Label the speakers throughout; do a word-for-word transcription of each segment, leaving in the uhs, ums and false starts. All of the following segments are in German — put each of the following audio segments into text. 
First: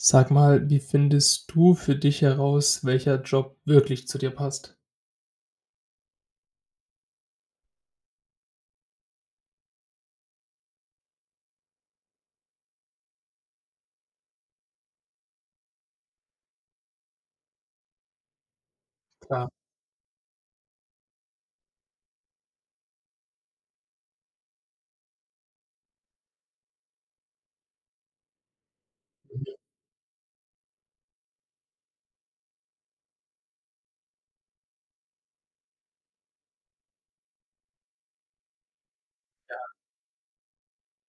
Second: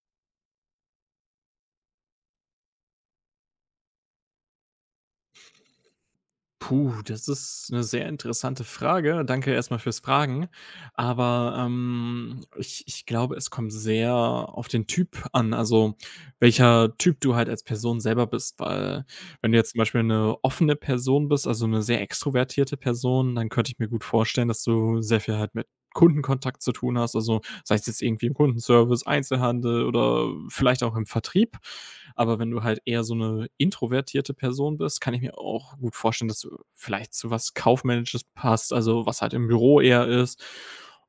Speaker 1: Sag mal, wie findest du für dich heraus, welcher Job wirklich zu dir passt?
Speaker 2: Puh, das ist eine sehr interessante Frage. Danke erstmal fürs Fragen. Aber, ähm, ich ich glaube, es kommt sehr auf den Typ an, also, welcher Typ du halt als Person selber bist, weil
Speaker 1: Klar.
Speaker 2: wenn du jetzt zum Beispiel eine offene Person bist, also, eine sehr extrovertierte Person, dann könnte ich mir gut vorstellen, dass du sehr viel halt mit Kundenkontakt zu tun hast, also, sei es jetzt irgendwie im Kundenservice, Einzelhandel oder vielleicht auch im Vertrieb. Aber wenn du halt eher so eine introvertierte Person bist, kann ich mir auch gut vorstellen, dass du vielleicht zu was Kaufmännisches passt, also was halt im Büro eher ist,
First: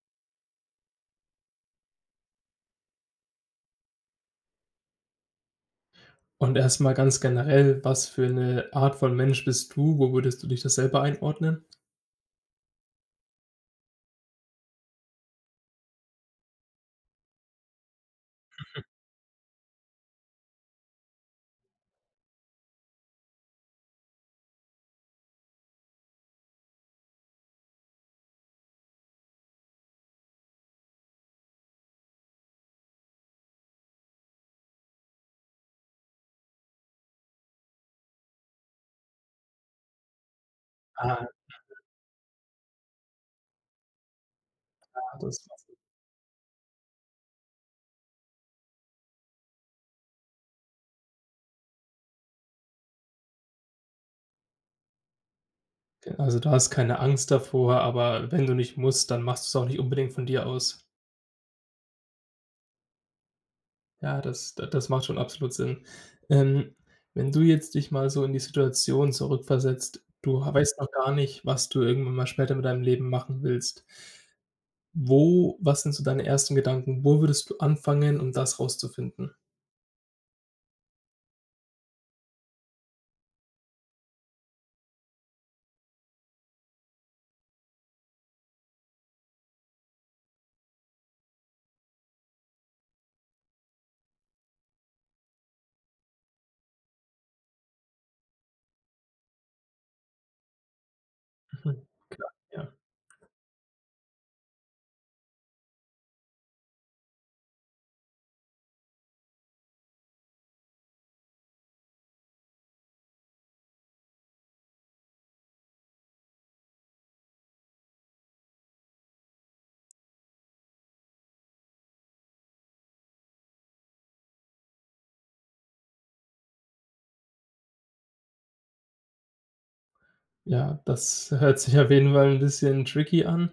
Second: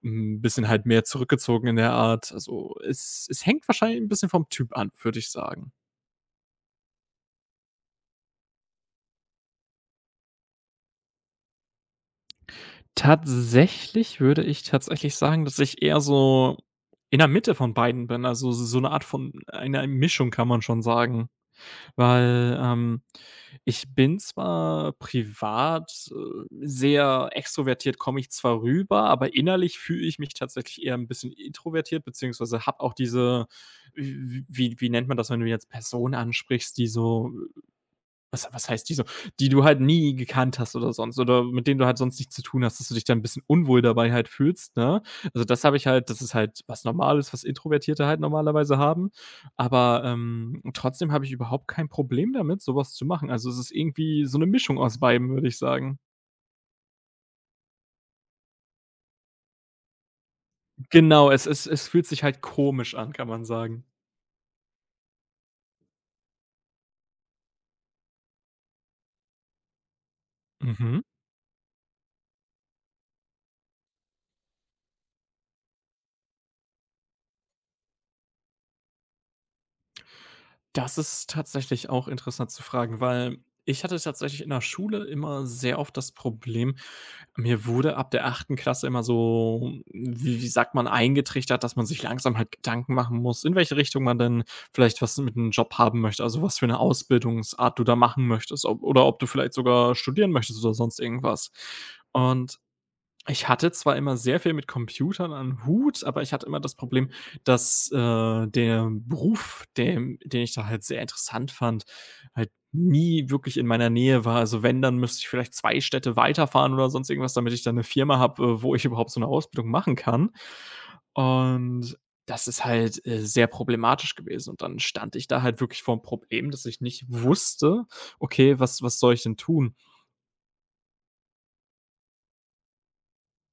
Speaker 2: ein bisschen halt mehr zurückgezogen in der Art. Also, es es hängt wahrscheinlich ein bisschen vom Typ an, würde ich sagen.
Speaker 1: Und erstmal ganz generell, was für eine Art von Mensch bist du? Wo würdest du dich das selber einordnen?
Speaker 2: Tatsächlich würde ich tatsächlich sagen, dass ich eher so in der Mitte von beiden bin, also so eine Art von einer Mischung kann man schon sagen. Weil, ähm, ich bin zwar privat, äh, sehr extrovertiert komme ich zwar rüber, aber innerlich fühle ich mich tatsächlich eher ein bisschen introvertiert, beziehungsweise habe auch diese w wie wie nennt man das, wenn du jetzt Personen ansprichst, die so was was heißt, die so? Die du halt nie gekannt hast oder sonst
Speaker 1: Ah,
Speaker 2: oder mit denen du halt sonst nichts zu tun hast, dass du dich dann ein bisschen unwohl dabei halt fühlst, ne?
Speaker 1: ja, das
Speaker 2: Also, das habe ich halt das ist halt was Normales, was Introvertierte halt normalerweise haben. Aber, ähm, trotzdem habe ich überhaupt kein Problem damit, sowas zu machen. Also, es ist irgendwie so eine Mischung aus beidem, würde ich sagen.
Speaker 1: okay. Also, du hast keine Angst davor, aber wenn du nicht musst, dann machst du es auch nicht unbedingt von dir aus.
Speaker 2: Genau, es es es fühlt sich halt komisch an, kann man sagen.
Speaker 1: Ja, das da das macht schon absolut Sinn. Ähm, Wenn du jetzt dich mal so in die Situation zurückversetzt, du weißt noch
Speaker 2: Mhm.
Speaker 1: gar nicht, was du irgendwann mal später mit deinem Leben machen willst. Wo Was sind so deine ersten Gedanken? Wo würdest du anfangen, um das rauszufinden?
Speaker 2: Das ist tatsächlich auch interessant zu fragen, weil ich hatte tatsächlich in der Schule immer sehr oft das Problem, mir wurde ab der achten Klasse immer so, wie wie sagt man, eingetrichtert, dass man sich langsam halt Gedanken machen muss, in welche Richtung man denn vielleicht was mit einem Job haben möchte, also was für eine Ausbildungsart du da machen möchtest, ob oder ob du vielleicht sogar studieren möchtest oder sonst irgendwas.
Speaker 1: Mhm, klar,
Speaker 2: Und
Speaker 1: ja.
Speaker 2: ich hatte zwar immer sehr viel mit Computern am Hut, aber ich hatte immer das Problem, dass, äh, der Beruf, den den ich da halt sehr interessant fand, halt nie wirklich in meiner Nähe war. Also, wenn, dann müsste ich vielleicht zwei Städte weiterfahren oder sonst irgendwas, damit ich dann eine Firma habe, äh, wo ich überhaupt so eine Ausbildung machen kann. Und das ist halt, äh, sehr problematisch gewesen. Und dann stand ich da halt wirklich vor vorm Problem, dass ich nicht wusste: „Okay, was was soll ich denn tun?"
Speaker 1: Ja, das hört sich auf jeden Fall 'n bisschen tricky an.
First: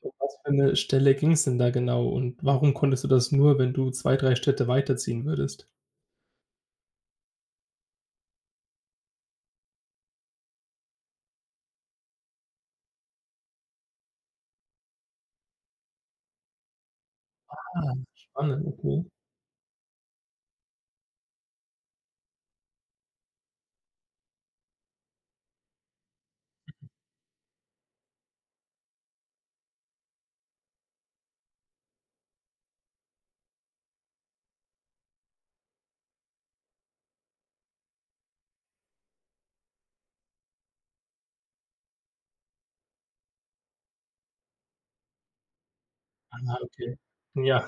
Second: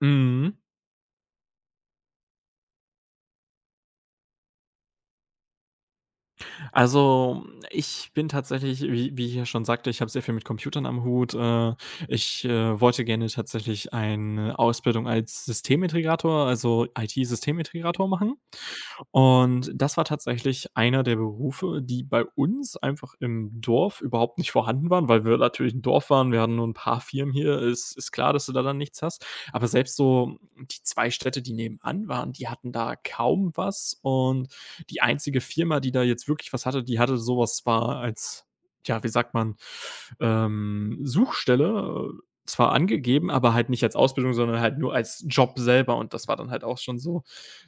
Speaker 1: Um was für
Speaker 2: Mhm.
Speaker 1: 'ne Stelle ging's denn da genau und warum konntest du das nur, wenn du zwei, drei Städte weiterziehen würdest?
Speaker 2: Also, ich bin tatsächlich, wie wie ich ja schon sagte, ich habe sehr viel mit Computern am Hut. Äh, ich, äh, wollte gerne tatsächlich eine Ausbildung als Systemintegrator, also
Speaker 1: Ah,
Speaker 2: I T-Systemintegrator machen.
Speaker 1: spannend, okay.
Speaker 2: Und das war tatsächlich einer der Berufe, die bei uns einfach im Dorf überhaupt nicht vorhanden waren, weil wir natürlich ein Dorf waren. Wir hatten nur ein paar Firmen hier. Ist ist klar, dass du da dann nichts hast. Aber selbst so die zwei Städte, die nebenan waren, die hatten da kaum was und die einzige Firma, die da jetzt wirklich was hatte, die hatte sowas zwar als, ja, wie sagt man, ähm, Suchstelle, äh, zwar angegeben, aber halt nicht als Ausbildung, sondern halt nur als Job selber und das war dann
Speaker 1: Ah,
Speaker 2: halt auch
Speaker 1: okay.
Speaker 2: schon so
Speaker 1: Ja.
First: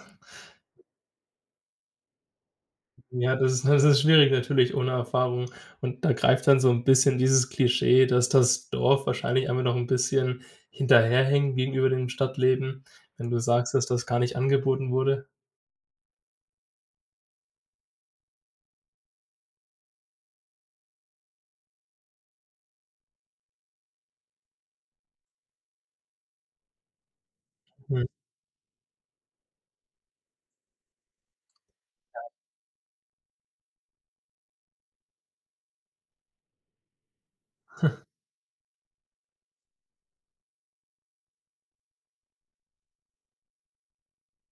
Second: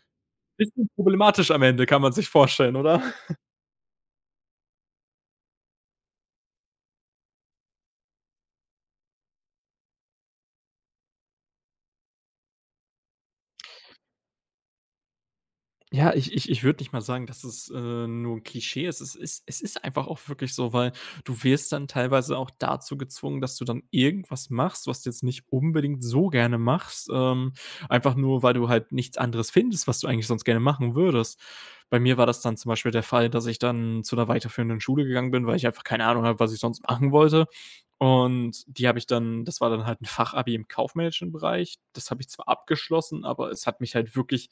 Speaker 2: bisschen problematisch am Ende, kann man sich vorstellen, oder?
Speaker 1: Ja, das ist das ist schwierig natürlich ohne Erfahrung. Und da greift dann so ein bisschen dieses Klischee, dass das Dorf wahrscheinlich einfach noch ein bisschen hinterherhängt gegenüber dem Stadtleben, wenn du sagst, dass das gar nicht angeboten wurde.
Speaker 2: Ja, ich ich ich würde nicht mal sagen, dass es, äh, nur 'n Klischee ist. Es ist es ist einfach auch wirklich so, weil du wirst dann teilweise auch dazu gezwungen, dass du dann irgendwas machst, was du jetzt nicht unbedingt so gerne machst, ähm,
Speaker 1: Mhm.
Speaker 2: einfach nur, weil du halt nichts anderes findest, was du eigentlich sonst gerne machen würdest. Bei mir war das dann zum Beispiel der Fall, dass ich dann zu einer weiterführenden Schule gegangen bin, weil ich einfach keine Ahnung habe, was ich sonst machen wollte. Und die habe ich dann das war dann halt ein Fachabi im kaufmännischen Bereich. Das habe ich zwar abgeschlossen, aber es hat mich halt wirklich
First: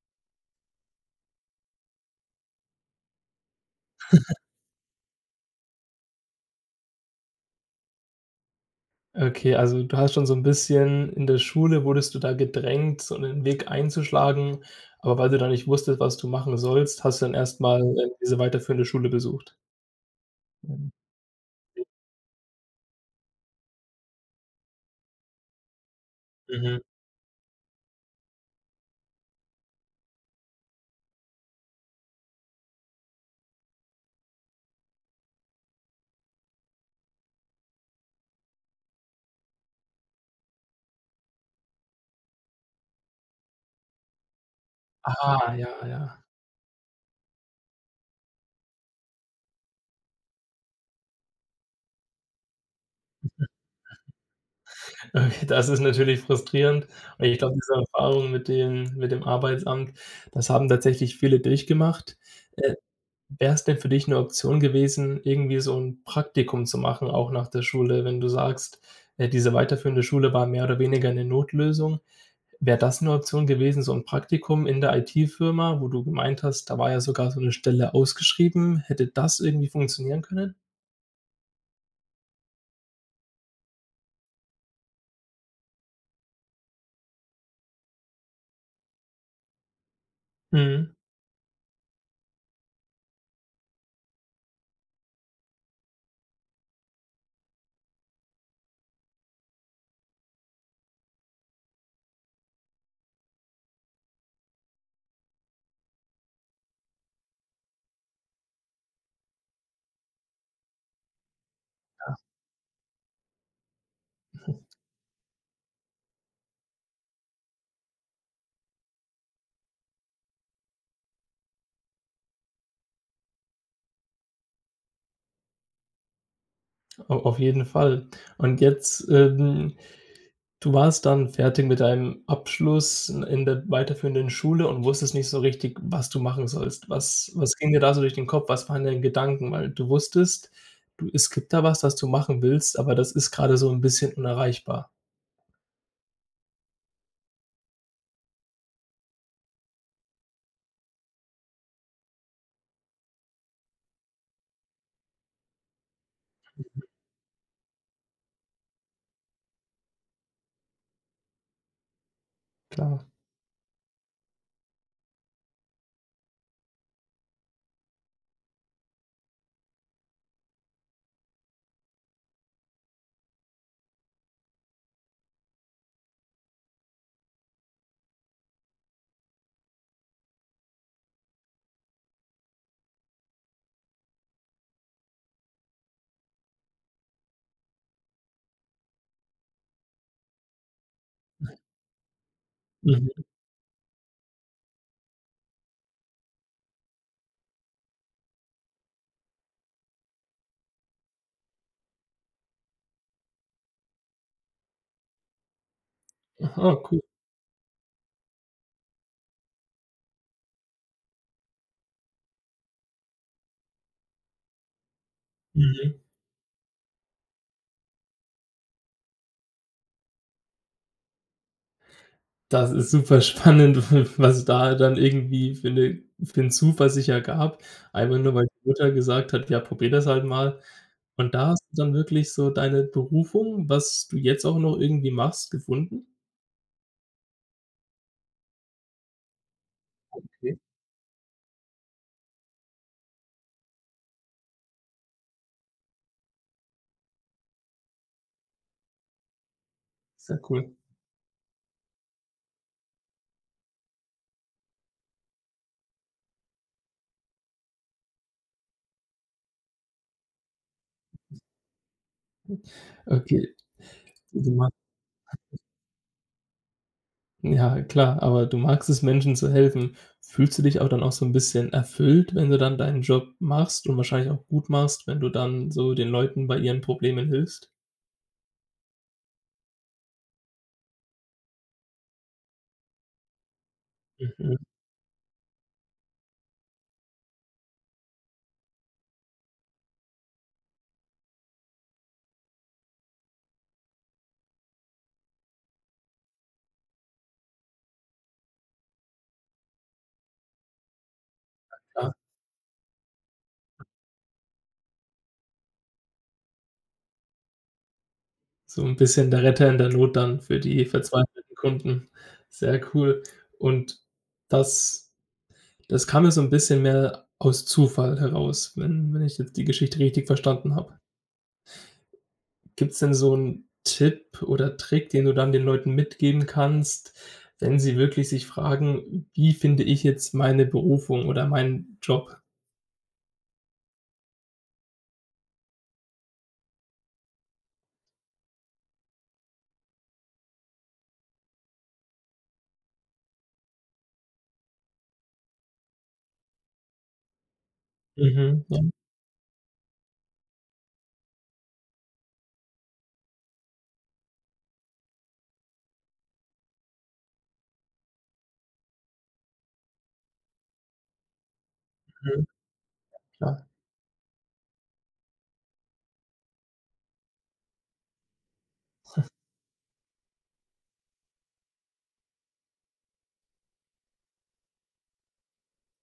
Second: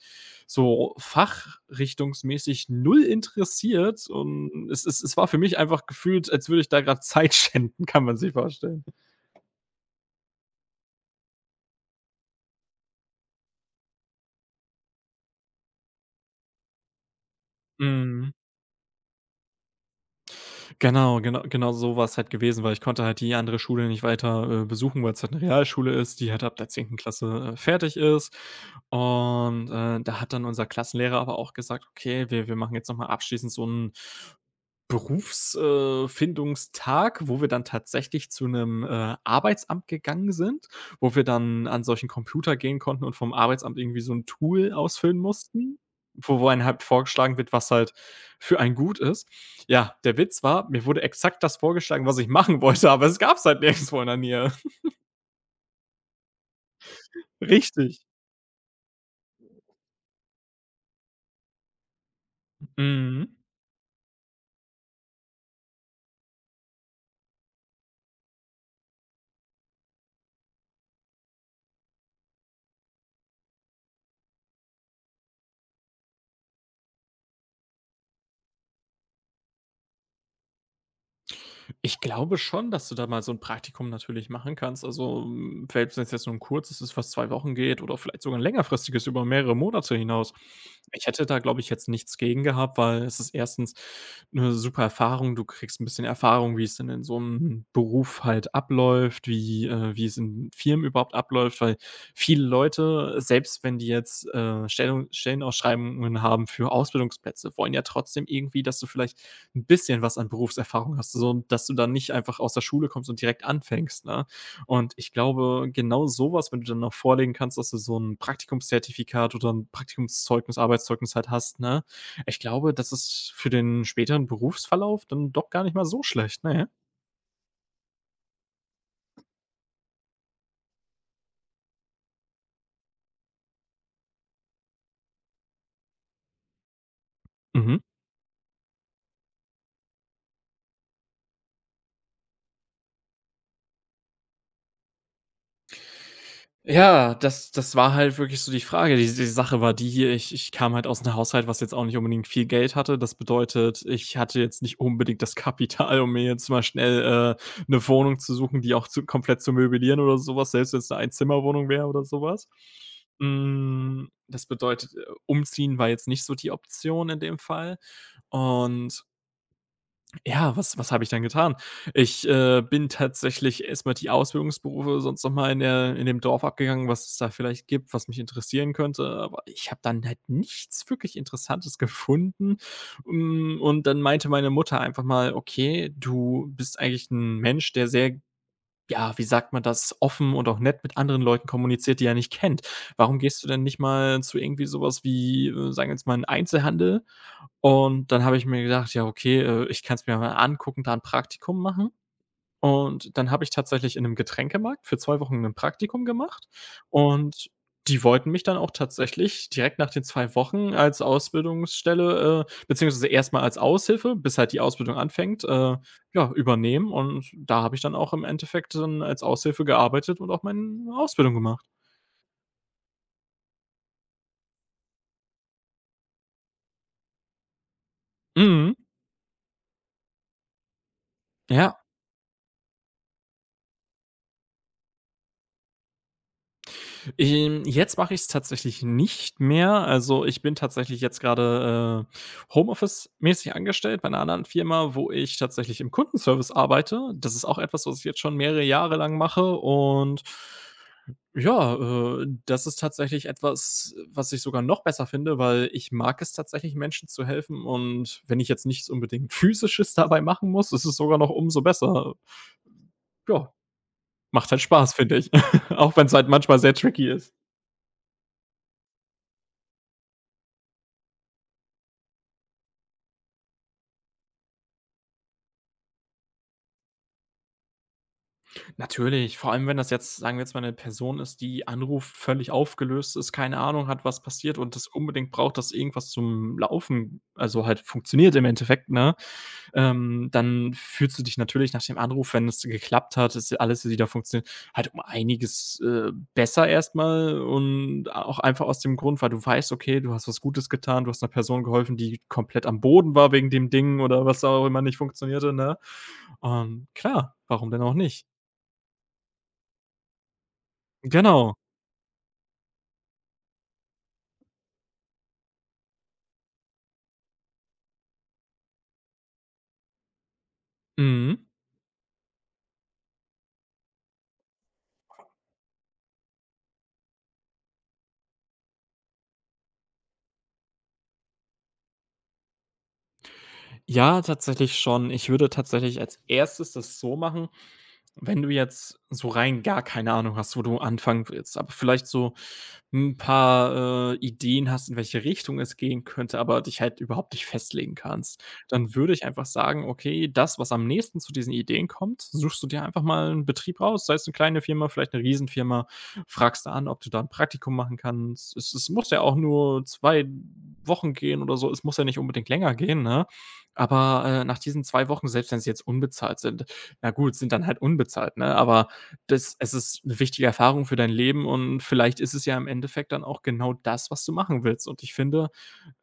Speaker 2: so fachrichtungsmäßig null interessiert und es es es war für mich einfach gefühlt, als würde ich da gerade Zeit schänden, kann man sich vorstellen.
Speaker 1: Okay, also du hast schon so ein bisschen in der Schule wurdest du da gedrängt, so einen Weg einzuschlagen, aber weil du da nicht wusstest, was du machen sollst, hast du dann erst mal, äh,
Speaker 2: Mhm.
Speaker 1: diese weiterführende Schule besucht? Mhm.
Speaker 2: Genau, genau genau so war's halt gewesen, weil ich konnte halt die andere Schule nicht weiter, äh, besuchen, weil es halt eine Realschule ist, die halt ab der
Speaker 1: Mhm.
Speaker 2: zehnten Klasse, äh, fertig ist. Und, äh, da hat dann unser Klassenlehrer aber auch gesagt: „Okay, wir wir machen jetzt noch mal abschließend so 'n Berufsfindungstag, wo wir dann tatsächlich zu einem äh, Arbeitsamt gegangen sind, wo wir dann an solchen Computer gehen konnten und vom Arbeitsamt irgendwie so 'n Tool ausfüllen
Speaker 1: Ah, ja,
Speaker 2: mussten,
Speaker 1: ja.
Speaker 2: wo wo einem halt vorgeschlagen wird, was halt für einen gut ist. Ja, der Witz war, mir wurde exakt das vorgeschlagen, was ich machen wollte, aber es gab's halt nirgendswo in der Nähe."
Speaker 1: Okay, das ist natürlich frustrierend. Und ich glaube, diese
Speaker 2: Richtig.
Speaker 1: Erfahrung mit dem mit dem Arbeitsamt, das haben tatsächlich viele durchgemacht. Äh,
Speaker 2: Mhm.
Speaker 1: Wär's denn für dich 'ne Option gewesen, irgendwie so 'n Praktikum zu machen, auch nach der Schule, wenn du sagst, äh, diese weiterführende Schule war mehr oder weniger 'ne Notlösung. Wäre das 'ne Option gewesen, so 'n Praktikum in der I T-Firma, wo du gemeint hast, da war ja sogar so 'ne Stelle ausgeschrieben. Hätte das irgendwie funktionieren können?
Speaker 2: Ich glaube schon, dass du da mal so 'n Praktikum natürlich machen kannst. Also, hm, selbst wenn's jetzt nur 'n kurzes ist, was zwei Wochen geht oder vielleicht sogar 'n längerfristiges über mehrere Monate hinaus.
Speaker 1: Mhm.
Speaker 2: Ich hätte da, glaube ich, jetzt nichts gegen gehabt, weil es ist erstens 'ne super Erfahrung. Du kriegst 'n bisschen Erfahrung, wie es denn in so 'nem Beruf halt abläuft, wie äh, wie es in Firmen überhaupt abläuft, weil viele Leute, selbst wenn die jetzt, äh, Stellung Stellenausschreibungen haben für Ausbildungsplätze, wollen ja trotzdem irgendwie, dass du vielleicht ein bisschen was an Berufserfahrung hast, so dass du dann nicht einfach aus der Schule kommst und direkt anfängst, ne? Und ich glaube, genau sowas, wenn du dann noch vorlegen kannst, dass du so ein Praktikumszertifikat oder ein Praktikumszeugnis, Arbeitszeugnis halt hast, ne? Ich glaube, das ist für den späteren Berufsverlauf dann doch gar nicht mal so schlecht, ne?
Speaker 1: Au auf jeden Fall. Und jetzt, ähm, du warst dann fertig mit deinem Abschluss in in der weiterführenden Schule und wusstest nicht so richtig, was du machen sollst. Was was ging
Speaker 2: Mhm.
Speaker 1: dir da so durch den Kopf? Was waren deine Gedanken? Weil du wusstest, du es gibt da was, das du machen willst, aber das ist gerade so ein bisschen unerreichbar.
Speaker 2: Ja, das das war halt wirklich so die Frage. Die die Sache war die hier, ich ich kam halt aus 'nem Haushalt, was jetzt auch nicht unbedingt viel Geld hatte. Das bedeutet, ich hatte jetzt nicht unbedingt das Kapital, um mir jetzt mal schnell, äh, 'ne Wohnung zu suchen, die auch zu komplett zu möblieren oder sowas was, selbst wenn's eine Einzimmerwohnung wäre oder sowas, was.
Speaker 1: Klar.
Speaker 2: Hm, das bedeutet, äh, umziehen war jetzt nicht so die Option in dem Fall und ja, was was habe ich dann getan? Ich, äh, bin tatsächlich erstmal die Ausbildungsberufe sonst noch mal in der in dem Dorf abgegangen, was es da vielleicht gibt, was mich interessieren könnte, aber ich habe dann halt nichts wirklich Interessantes gefunden. Hm, und dann meinte meine Mutter einfach mal: „Okay, du bist eigentlich ein Mensch, der sehr, ja, wie sagt man das, offen und auch nett mit anderen Leuten kommuniziert, die er nicht kennt. Warum
Speaker 1: Mhm.
Speaker 2: gehst du denn nicht mal zu irgendwie sowas wie, äh, sagen wir jetzt mal 'n Einzelhandel?" Und dann habe ich mir gedacht: „Ja, okay, äh, ich kann es mir mal angucken, da 'n Praktikum machen." Und dann habe ich tatsächlich in einem Getränkemarkt für zwei Wochen ein Praktikum gemacht
Speaker 1: Aha, cool.
Speaker 2: und die wollten mich dann auch tatsächlich direkt nach den zwei Wochen als Ausbildungsstelle, äh, beziehungsweise erstmal als Aushilfe, bis halt die Ausbildung anfängt, äh,
Speaker 1: Mhm.
Speaker 2: ja, übernehmen, und da habe ich dann auch im Endeffekt dann als Aushilfe gearbeitet und auch meine Ausbildung gemacht.
Speaker 1: Das ist super spannend, was da dann irgendwie für 'ne für 'n Zufall sich ergab. Einfach nur, weil die
Speaker 2: Mhm.
Speaker 1: Mutter gesagt hat: „Ja, probier das halt mal.“ Und da hast du
Speaker 2: Ja.
Speaker 1: dann wirklich so deine Berufung, was du jetzt auch noch irgendwie machst, gefunden?
Speaker 2: Ähm, jetzt mache ich es tatsächlich nicht mehr. Also, ich bin
Speaker 1: Okay,
Speaker 2: tatsächlich jetzt gerade äh, Homeoffice-mäßig angestellt bei einer anderen Firma, wo ich tatsächlich im Kundenservice arbeite. Das ist auch etwas, was ich jetzt schon mehrere Jahre lang mache und
Speaker 1: sehr cool.
Speaker 2: ja, äh, das ist tatsächlich etwas, was ich sogar noch besser finde, weil ich mag es tatsächlich, Menschen zu helfen, und wenn ich jetzt nichts unbedingt Physisches dabei machen muss, ist es sogar noch umso besser.
Speaker 1: Okay,
Speaker 2: Ja, macht
Speaker 1: du
Speaker 2: halt
Speaker 1: mag
Speaker 2: Spaß, finde ich, auch wenn es halt manchmal sehr tricky ist.
Speaker 1: ja klar, aber du magst es, Menschen zu helfen. Fühlst du dich auch dann auch so ein bisschen erfüllt, wenn du dann deinen Job machst und wahrscheinlich auch gut machst, wenn du dann so den Leuten bei ihren Problemen hilfst?
Speaker 2: Natürlich, vor allem, wenn das jetzt, sagen wir jetzt mal, eine Person ist, die anruft, völlig aufgelöst ist, keine Ahnung hat, was passiert
Speaker 1: Mhm.
Speaker 2: und das unbedingt braucht, dass irgendwas zum Laufen, also halt funktioniert im Endeffekt, ne? Ähm, dann fühlst du dich natürlich nach dem Anruf, wenn es geklappt hat, dass alles wieder funktioniert, halt um einiges, äh, besser erstmal, und auch einfach aus dem Grund, weil du weißt, okay, du hast was Gutes getan, du hast einer Person geholfen, die komplett am Boden war wegen dem Ding oder was auch immer nicht funktionierte, ne? Ähm, klar, warum denn auch nicht?
Speaker 1: So 'n bisschen der Retter in der Not dann für die verzweifelten
Speaker 2: Genau.
Speaker 1: Kunden. Sehr cool. Und das das kam ja so 'n bisschen mehr aus Zufall heraus, wenn wenn ich jetzt die Geschichte richtig verstanden habe.
Speaker 2: Mhm.
Speaker 1: Gibt's denn so 'n Tipp oder Trick, den du dann den Leuten mitgeben kannst, wenn sie wirklich sich fragen: „Wie finde ich jetzt meine Berufung oder meinen Job?“
Speaker 2: Ja, tatsächlich schon. Ich würde tatsächlich als erstes das so machen, wenn du jetzt so rein gar keine Ahnung hast, wo du anfangen willst, aber vielleicht so ein paar, äh, Ideen hast, in welche Richtung es gehen könnte, aber dich halt überhaupt nicht festlegen kannst,
Speaker 1: Mhm, ja, mhm,
Speaker 2: dann würde ich einfach sagen: „Okay, das, was am nächsten zu diesen Ideen kommt, suchst du dir einfach mal einen Betrieb raus, sei es eine kleine Firma, vielleicht eine Riesenfirma, fragst da an, ob du da ein Praktikum machen kannst.“ Es es muss ja auch nur zwei Wochen gehen oder so. Es muss ja nicht unbedingt länger gehen, ne?
Speaker 1: klar.
Speaker 2: Aber, äh, nach diesen zwei Wochen, selbst wenn sie jetzt unbezahlt sind, na gut, sind dann halt unbezahlt, ne? Aber das es ist eine wichtige Erfahrung für dein Leben und vielleicht ist es ja im Endeffekt dann auch genau das, was du machen willst. Und ich finde,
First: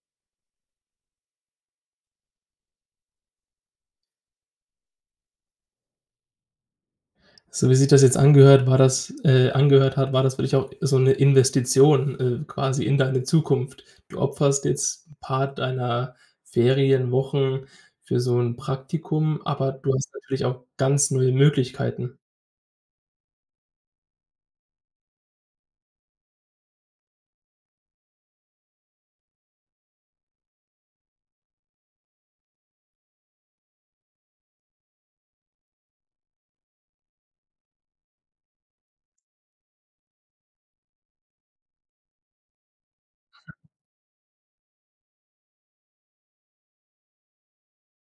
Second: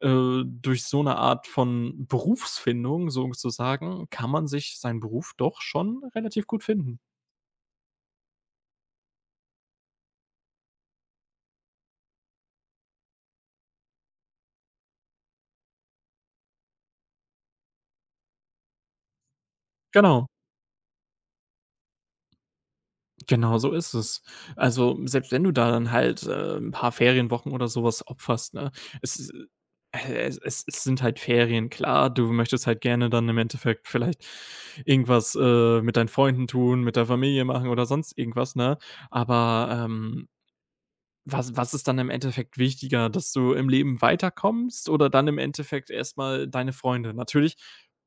Speaker 2: äh, durch so eine Art von Berufsfindung sozusagen, kann man sich seinen Beruf doch schon relativ gut finden.
Speaker 1: So wie sich das jetzt angehört, war das äh, angehört hat, war das wirklich auch so eine Investition, äh, quasi in deine Zukunft. Du opferst jetzt ein paar deiner Ferienwochen für so ein Praktikum, aber du hast
Speaker 2: Genau.
Speaker 1: natürlich auch ganz neue Möglichkeiten.
Speaker 2: Genau so ist es. Also, selbst wenn du da dann halt, äh, 'n paar Ferienwochen oder sowas opferst, ne? Es ist, äh, es es es sind halt Ferien, klar, du möchtest halt gerne dann im Endeffekt vielleicht irgendwas, äh, mit deinen Freunden tun, mit der Familie machen oder sonst irgendwas, ne? Aber, ähm, was was ist dann im Endeffekt wichtiger, dass du im Leben weiterkommst oder dann im Endeffekt erstmal deine Freunde? Natürlich,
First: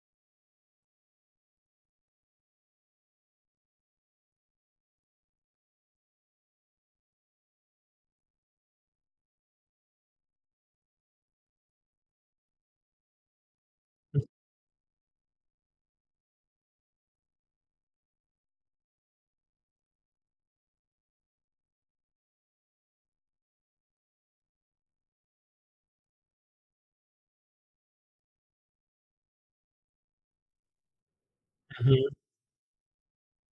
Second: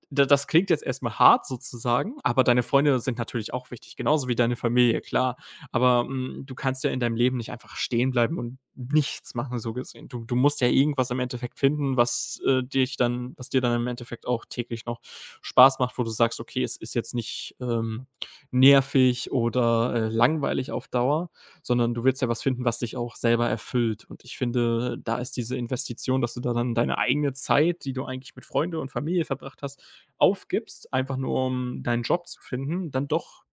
Speaker 2: da das klingt jetzt erstmal hart sozusagen, aber deine Freunde sind natürlich auch wichtig, genauso wie deine Familie, klar. Aber, hm, du kannst ja in deinem Leben nicht einfach stehen bleiben und nichts machen, so gesehen. Du du musst ja irgendwas im Endeffekt finden, was, äh, dich dann was dir dann im Endeffekt auch täglich noch Spaß macht, wo du sagst: „Okay, es ist jetzt nicht, ähm, nervig oder, äh, langweilig auf Dauer.“ Sondern du willst ja was finden, was dich auch selber erfüllt. Und ich finde, da ist diese Investition, dass du da dann deine eigene Zeit, die du eigentlich mit Freunde und Familie verbracht hast, aufgibst, einfach nur um deinen Job zu finden, dann doch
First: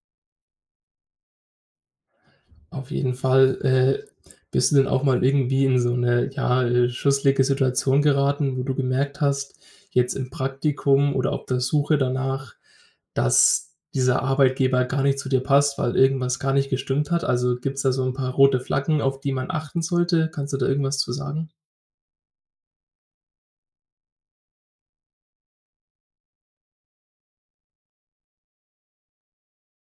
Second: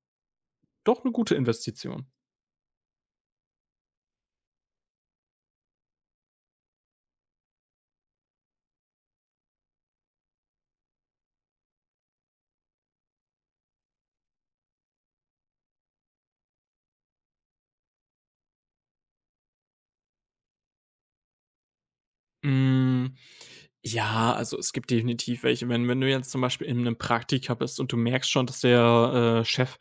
Speaker 2: doch eine gute Investition.
Speaker 1: Auf jeden Fall. Äh, bist du denn auch mal irgendwie in so eine ja, äh, schusselige Situation geraten, wo du gemerkt hast, jetzt im Praktikum oder auf der Suche danach, dass dieser Arbeitgeber gar nicht zu dir passt, weil irgendwas gar nicht gestimmt hat? Also, gibt es da so ein paar rote Flaggen, auf die man achten sollte? Kannst du da irgendwas zu sagen?
Speaker 2: Hm, ja, also es gibt definitiv welche. Wenn wenn du jetzt zum Beispiel in einem Praktika bist und du merkst schon, dass der, äh, Chef,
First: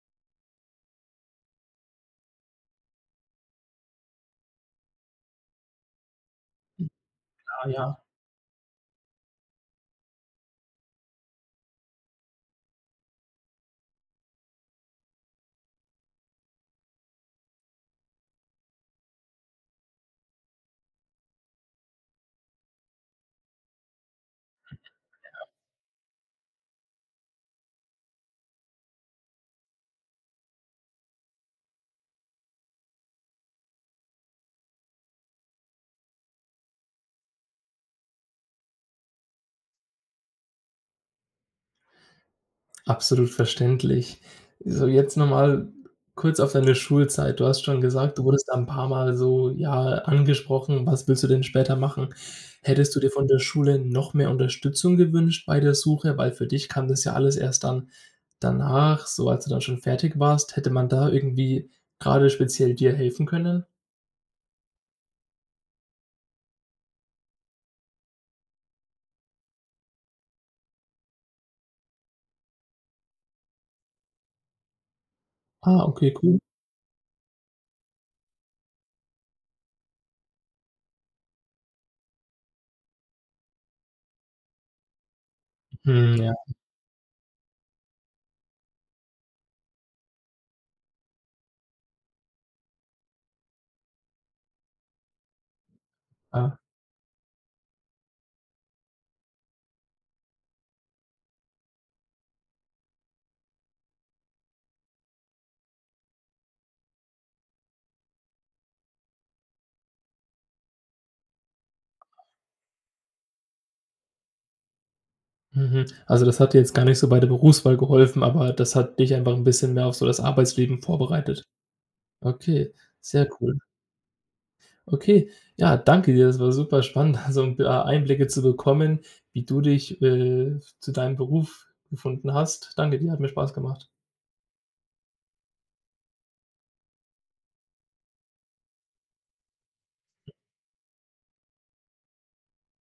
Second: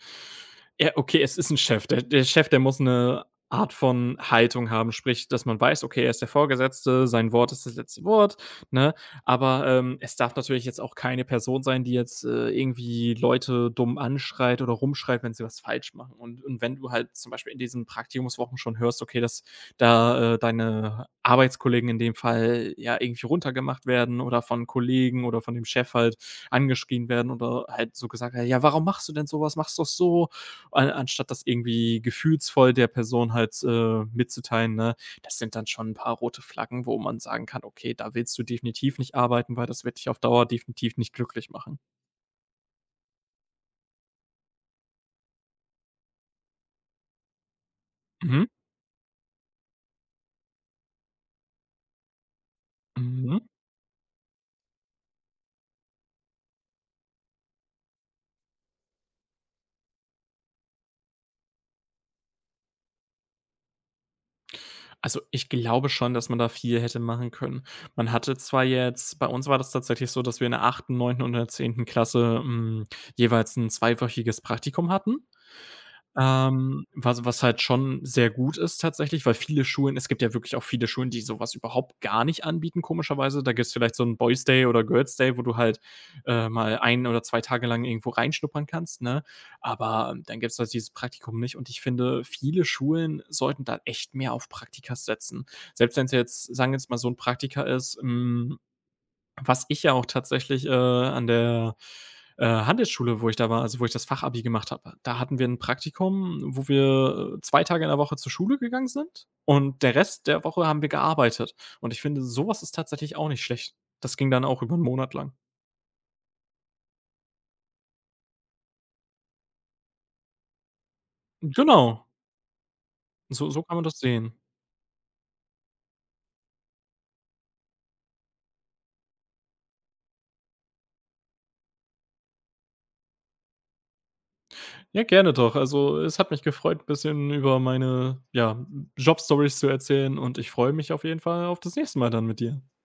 Speaker 2: ja, okay, es ist ein Chef. Der der Chef, der muss eine Art von Haltung haben, sprich, dass man weiß, okay, er ist der Vorgesetzte, sein Wort ist
Speaker 1: Ah
Speaker 2: das
Speaker 1: ja.
Speaker 2: letzte Wort, ne? Aber, ähm, es darf natürlich jetzt auch keine Person sein, die jetzt, äh, irgendwie Leute dumm anschreit oder rumschreit, wenn sie was falsch machen. Und und wenn du halt zum Beispiel in diesen Praktikumswochen schon hörst, okay, das, da, äh, deine Arbeitskollegen in dem Fall ja irgendwie runtergemacht werden oder von Kollegen oder von dem Chef halt angeschrien werden oder halt so gesagt: „Ja, warum machst du denn so was? Mach's doch so!“ An Anstatt das irgendwie gefühlsvoll der Person halt, äh, mitzuteilen, ne? Das sind dann schon ein paar rote Flaggen, wo man sagen kann: „Okay, da willst du definitiv nicht arbeiten, weil das wird dich auf Dauer definitiv nicht glücklich machen.“
Speaker 1: Absolut verständlich. So, jetzt nochmal kurz auf deine Schulzeit. Du hast schon gesagt, du
Speaker 2: Mhm.
Speaker 1: wurdest da ein paar Mal so, ja, angesprochen: „Was willst du denn später machen?“ Hättest du dir von der
Speaker 2: Mhm.
Speaker 1: Schule noch mehr Unterstützung gewünscht bei der Suche? Weil für dich kam das ja alles erst dann danach, so als du dann schon fertig warst. Hätte man da irgendwie gerade speziell dir helfen können?
Speaker 2: Also, ich glaube schon, dass man da viel hätte machen können. Man hatte zwar jetzt Bei uns war das tatsächlich so, dass wir in der achten, neunten und in der zehnten. Klasse, hm, jeweils ein zweiwöchiges Praktikum hatten.
Speaker 1: Ah, okay, cool.
Speaker 2: Ähm, was was halt schon sehr gut ist tatsächlich, weil viele Schulen, es gibt ja wirklich auch viele Schulen, die sowas überhaupt gar nicht anbieten, komischerweise. Da gibt's vielleicht so einen Boys Day oder Girls Day, wo du halt,
Speaker 1: Mhm, ja,
Speaker 2: äh, mal ein oder zwei Tage lang irgendwo reinschnuppern kannst, ne? Aber ähm, dann gibt's halt dieses Praktikum nicht und ich finde, viele Schulen sollten da echt mehr auf Praktika setzen. Selbst wenn's jetzt,
Speaker 1: klar.
Speaker 2: sagen wir jetzt mal so ein Praktika ist, hm was ich ja auch tatsächlich, äh, an der, äh, Handelsschule, wo ich da war, also, wo ich das Fachabi gemacht habe, da hatten wir ein Praktikum, wo wir, äh, zwei Tage in der Woche zur Schule gegangen sind und der Rest der Woche haben wir gearbeitet. Und ich finde, sowas ist tatsächlich auch nicht schlecht. Das ging dann auch über einen Monat lang.
Speaker 1: Mhm. Also, das hat dir jetzt gar nicht so bei der Berufswahl geholfen, aber das hat dich einfach ein bisschen mehr auf so das Arbeitsleben vorbereitet.
Speaker 2: Genau,
Speaker 1: Okay, sehr
Speaker 2: so
Speaker 1: cool.
Speaker 2: so kann man das sehen.
Speaker 1: Okay, ja, danke dir. Das war super spannend, da so 'n paar Einblicke zu bekommen, wie du dich, äh, zu deinem Beruf gefunden hast. Danke dir, hat mir Spaß gemacht.
Speaker 2: Ja, gerne doch. Also, es hat mich gefreut, ein bisschen über meine, ja, stories zu erzählen und ich freue mich auf jeden Fall auf das nächste Mal dann mit dir.